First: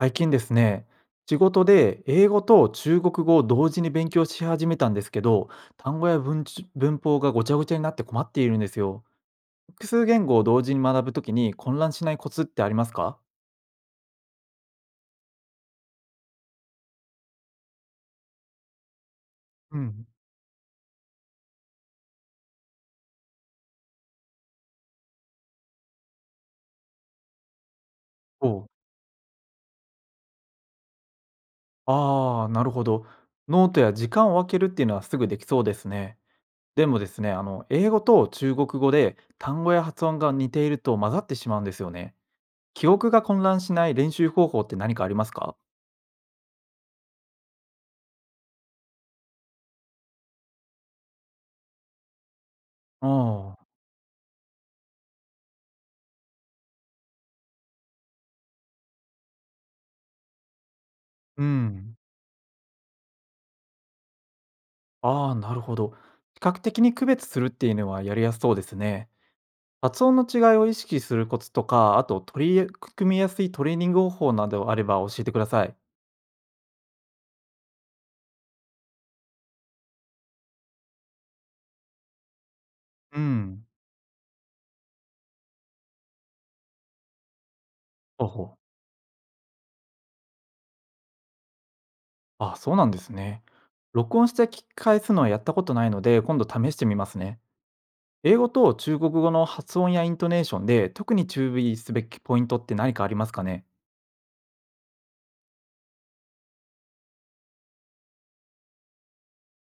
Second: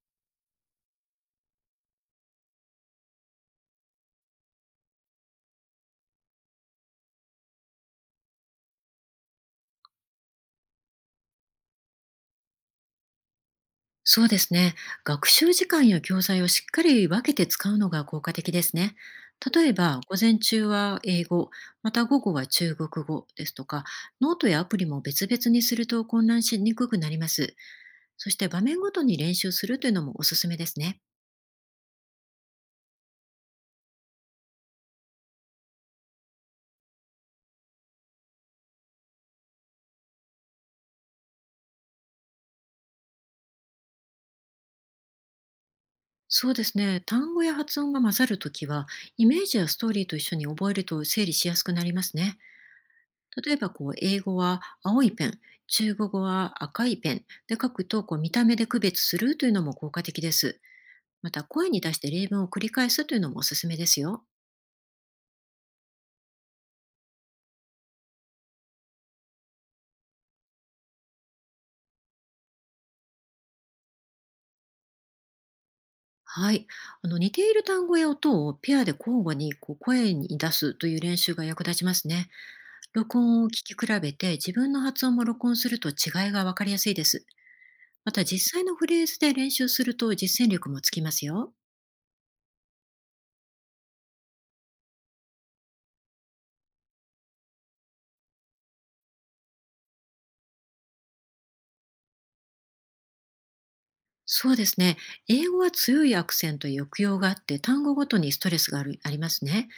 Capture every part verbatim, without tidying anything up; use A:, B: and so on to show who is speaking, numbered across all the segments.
A: 最近ですね、仕事で英語と中国語を同時に勉強し始めたんですけど、単語や文ち文法がごちゃごちゃになって困っているんですよ。複数言語を同時に学ぶときに混乱しないコツってありますか？
B: そうですね。学習時間や教材をしっかり分けて使うのが効果的ですね。例え
A: う
B: ば、
A: ん。
B: 午前中は英語、また午後は中国語ですとか、ノートやアプリも別々にすると混乱しにくくなります。そして場
A: お。
B: 面ごとに練習するというのもおすすめですね。
A: ああー、なるほど。ノートや時間を分けるっていうのはすぐできそうですね。でもですね、あの英語と中国語で単語や発音が似ていると混ざってしまうんですよね。記憶が混乱しない練習方法って何かありますか？
B: そうですね。単語や発音が混ざるときは、イメージやストーリーと一緒に覚えると整理しやすくなりますね。例え
A: ああ
B: ば
A: ー。
B: こう英語は青いペン、中国語は赤いペンで書くとこう見た目で区別するというのも効果的です。また、
A: う
B: 声に出
A: ん。
B: して例文を繰り返すというのもおすすめですよ。
A: ああ、なるほど。比較的に区別するっていうのはやりやすそうですね。発音の違いを意識するコツとか、あと取り組みやすいトレーニング方法などあれば教えてください。
B: はい。あの似ている単語や音をペアで交互にこう声に出すという練習が役立ちますね。録
A: う
B: 音を聞
A: ん。
B: き比べて自分の発音も録音すると違いがわかりやすいです。また、
A: ほうほ
B: 実際
A: う。
B: のフレーズで練習すると実践力もつきますよ。
A: あ、そうなんですね。録音して聞き返すのはやったことないので、今度試してみますね。英語と中国語の発音やイントネーションで特に注意すべきポイントって何かありますかね？
B: そうですね。英語は強いアクセントや抑揚があって、単語ごとにストレスがあるありますね。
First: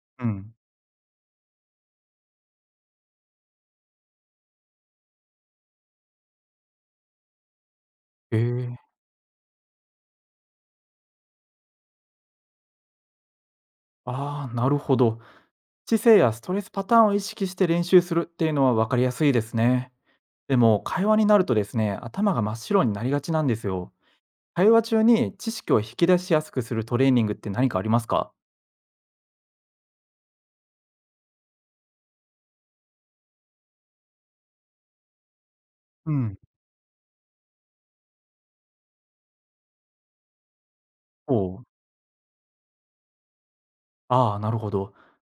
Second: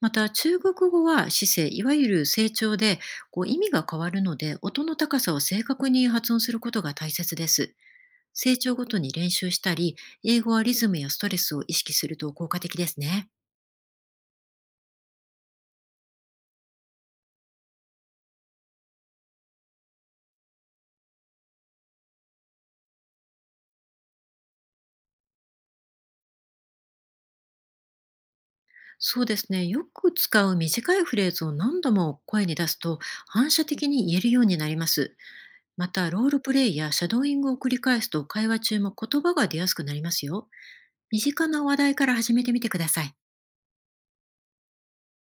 B: ま
A: う
B: た、
A: ん。
B: 中国語は姿勢、いわゆる成長で、こう意味が変わるので、音の高さを正確に発音することが大切です。
A: え
B: 成長ご
A: え。
B: とに練習したり、英語はリズムやストレスを意識すると効果的ですね。
A: ああ、なるほど。知性やストレスパターンを意識して練習するっていうのは分かりやすいですね。でも会話になるとですね、頭が真っ白になりがちなんですよ。会話中に知識を引き出しやすくするトレーニングって何かありますか？
B: そうですね。よく使う短いフレーズを何度も声に出すと、反射的に言えるようになります。また、
A: う
B: ロー
A: ん。
B: ルプレイやシャドーイングを繰り返すと会話中も言葉が出やすくなりますよ。身
A: お
B: 近な
A: う。
B: 話題から始めてみてください。
A: ああ、なるほど。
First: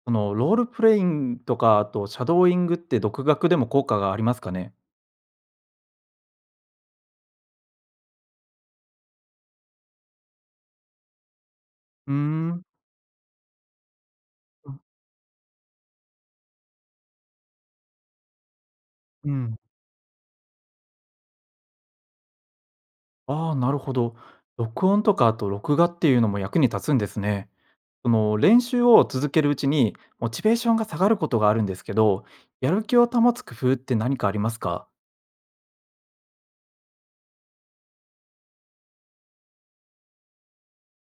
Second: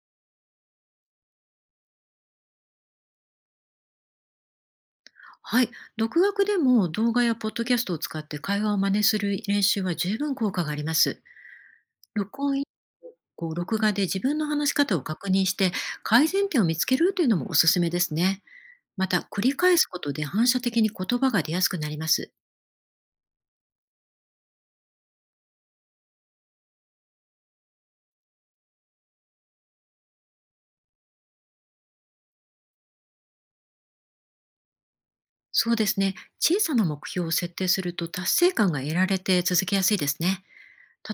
A: そのロールプレイングとか、あとシャドーイングって独学でも効果がありますかね？
B: はい。独学でも動画やポッドキャストを使って会話を真似する練習は十分効果があります。
A: うー
B: 録音
A: ん。
B: 以降、録画で自分の話し方を確認して改善点を見つけるというのもおすすめですね。また、
A: う
B: 繰り
A: ん。
B: 返すことで反射的に言葉が出やすくなります。
A: ああ、なるほど。録音とかあと録画っていうのも役に立つんですね。その練習を続けるうちにモチベーションが下がることがあるんですけど、やる気を保つ工夫って何かありますか？
B: そうですね。小さな目標を設定すると達成感が得られて続けやすいですね。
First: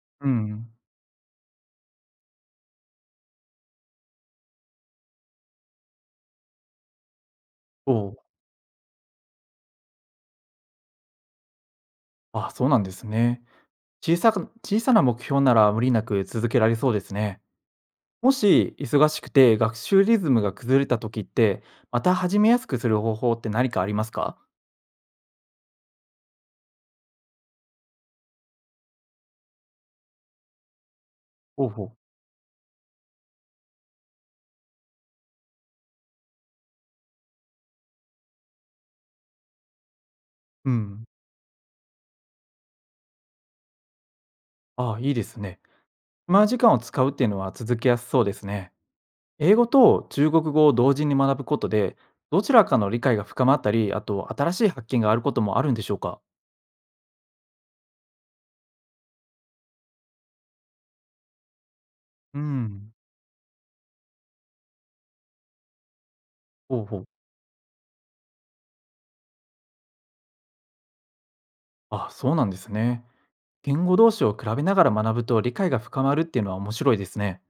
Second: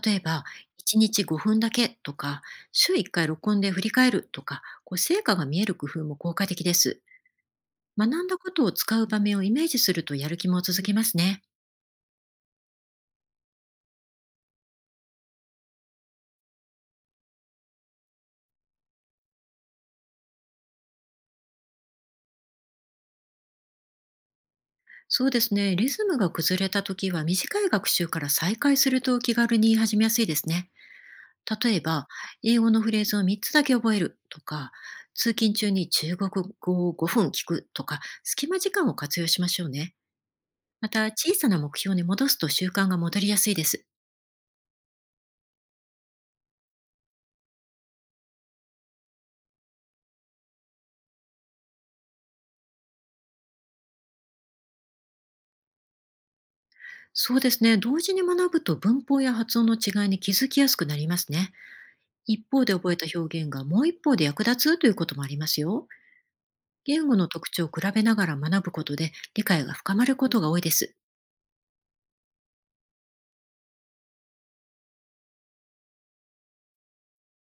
B: 例え
A: う
B: ば、
A: ん。
B: いちにちごふんだけとか、週いっかい録音で振り返るとか、こう成果が見える工夫も効果的です。
A: おう。
B: 学んだことを使う場面をイメージするとやる気も続きますね。
A: あ、そうなんですね。小さく小さな目標なら無理なく続けられそうですね。もし忙しくて学習リズムが崩れた時って、また始めやすくする方法って何かありますか？
B: そうですね。リズムが崩れた時は短い学習から再開すると気軽に始めやすいですね。
A: ほう
B: 例え
A: ほう。
B: ば、英語のフレーズをみっつだけ覚えるとか、通勤中に中国語をごふん聞くとか、隙間時間を活用しましょうね。
A: う
B: ま
A: ん。
B: た、小さな目標に戻すと習慣が戻りやすいです。
A: ああ、いいですね。暇時間を使うっていうのは続けやすそうですね。英語と中国語を同時に学ぶことで、どちらかの理解が深まったり、あと新しい発見があることもあるんでしょうか？
B: そうですね。同時に学ぶと文法や発音の違いに気づきやすくなりますね。
A: う
B: 一方で覚
A: ん。
B: えた表現がもう一方で役立つということもありますよ。
A: ほうほう。
B: 言語の特徴を比べながら学ぶことで理解が深まることが多いです。
A: あ、そうなんですね。言語同士を比べながら学ぶと理解が深まるっていうのは面白いですね。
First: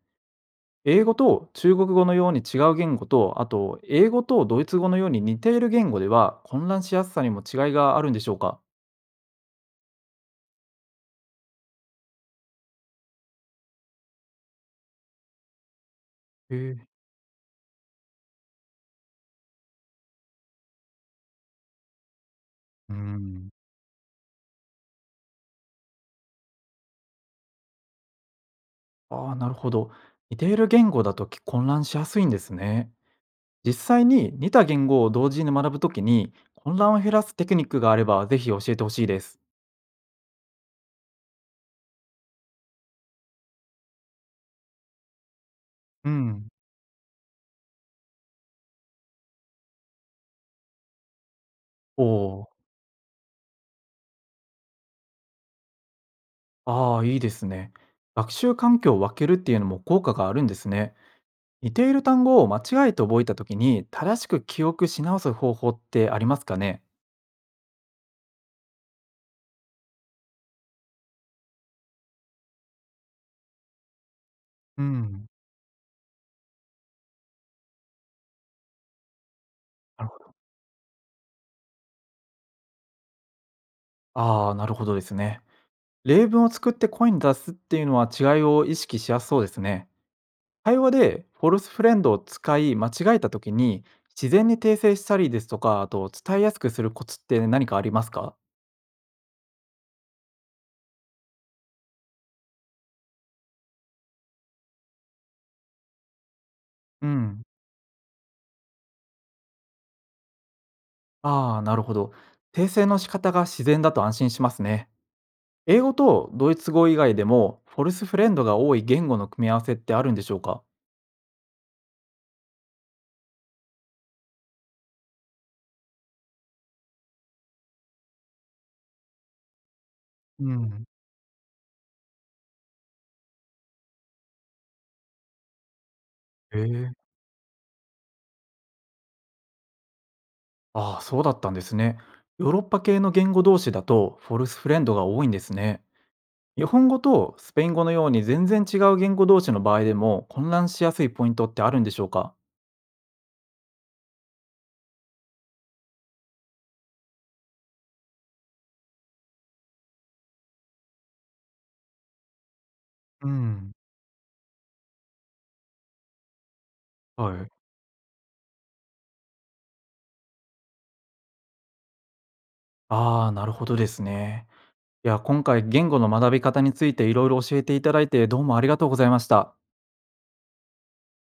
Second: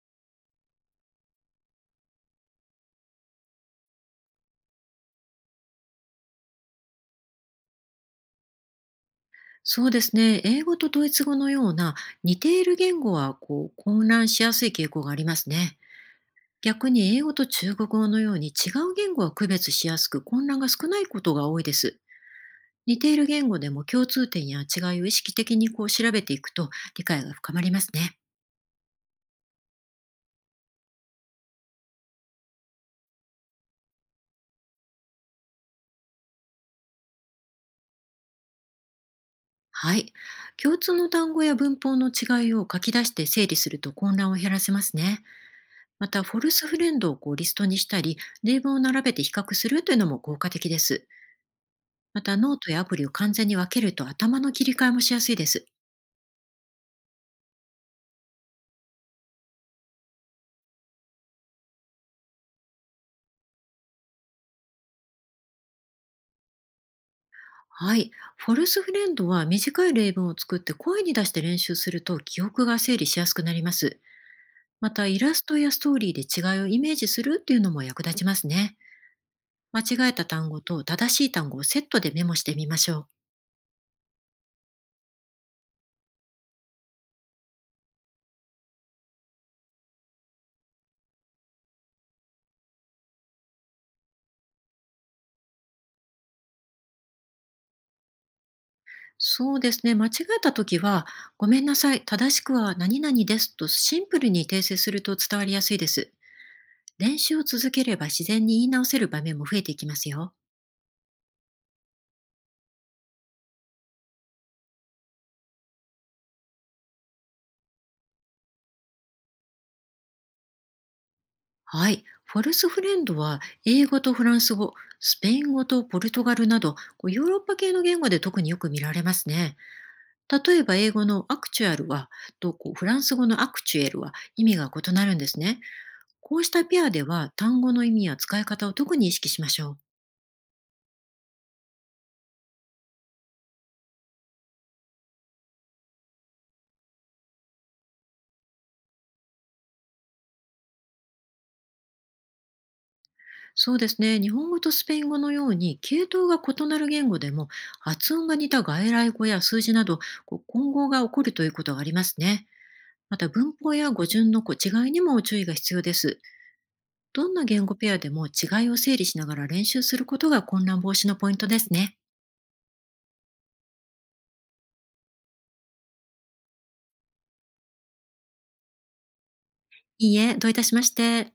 A: 英語と中国語のように違う言語と、あと英語とドイツ語のように似ている言語では混乱しやすさにも違いがあるんでしょうか？
B: そうですね。英語とドイツ語のような似ている言語はこう混乱しやすい傾向がありますね。
A: へえ。
B: 逆に、英語と中国語のように違う言語は区別しやすく、混乱が少ないことが多いです。
A: うー
B: 似ている言
A: ん。
B: 語でも、共通点や違いを意識的にこう調べていくと理解が深まりますね。
A: ああ、なるほど。似ている言語だとき混乱しやすいんですね。実際に似た言語を同時に学ぶときに混乱を減らすテクニックがあればぜひ教えてほしいです。
B: はい。共通の単語や文法の違いを書き出して整理すると混乱を減らせますね。ま
A: う
B: た、フォ
A: ん。
B: ルスフレンドをこうリストにしたり、例文を並べて比較するというのも効果的です。
A: お。
B: また、
A: お、
B: ノートやアプリを完全に分けると頭の切り替えもしやすいです。
A: ああ、いいですね。学習環境を分けるっていうのも効果があるんですね。似ている単語を間違えて覚えた時に、正しく記憶し直す方法ってありますかね？
B: はい。フォルスフレンドは短い例文を作って声に出して練習すると記憶が整理しやすくなります。
A: う
B: また、イ
A: ん、
B: ラストやストーリーで違いをイメージするっていうのも役立ちますね。間
A: な
B: 違
A: る
B: え
A: ほ
B: た
A: ど。
B: 単語と正しい単語をセットでメモしてみましょう。
A: ああ、なるほどですね。例文を作って声に出すっていうのは違いを意識しやすそうですね。会話でフォルスフレンドを使い間違えた時に自然に訂正したりですとか、あと伝えやすくするコツって何かありますか？
B: そうですね。間違えたときは、ごめんなさい、正しくは何々ですとシンプルに訂正すると伝わりやすいです。
A: う
B: 練習を
A: ん。
B: 続ければ自然に言い直せる場面も増えていきますよ。
A: ああ、なるほど。訂正の仕方が自然だと安心しますね。英語とドイツ語以外でもフォルスフレンドが多い言語の組み合わせってあるんでしょうか？
B: はい。フォルスフレンドは英語とフランス語、スペイン語とポルトガルなど、こうヨーロッパ系の言語で特によく見られますね。
A: う
B: 例えば、
A: ん。
B: 英語のアクチュアルはとこうフランス語のアクチュエルは意味が異なるんですね。こうし
A: え
B: たペア
A: え。
B: では単語の意味や使い方を特に意識しましょう。
A: ああ、そうだったんですね。ヨーロッパ系の言語同士だとフォルスフレンドが多いんですね。日本語とスペイン語のように全然違う言語同士の場合でも混乱しやすいポイントってあるんでしょうか？
B: そうですね。日本語とスペイン語のように系統が異なる言語でも、発音が似た外来語や数字などこう混合が起こるということがありますね。ま
A: う
B: た、文法
A: ん。
B: や語順のこう違いにも注意が必要です。どん
A: は
B: な
A: い。
B: 言語ペアでも違いを整理しながら練習することが混乱防止のポイントですね。
A: ああ、なるほどですね。いや、今回言語の学び方についていろいろ教えていただいてどうもありがとうございました。
B: いいえ、どういたしまして。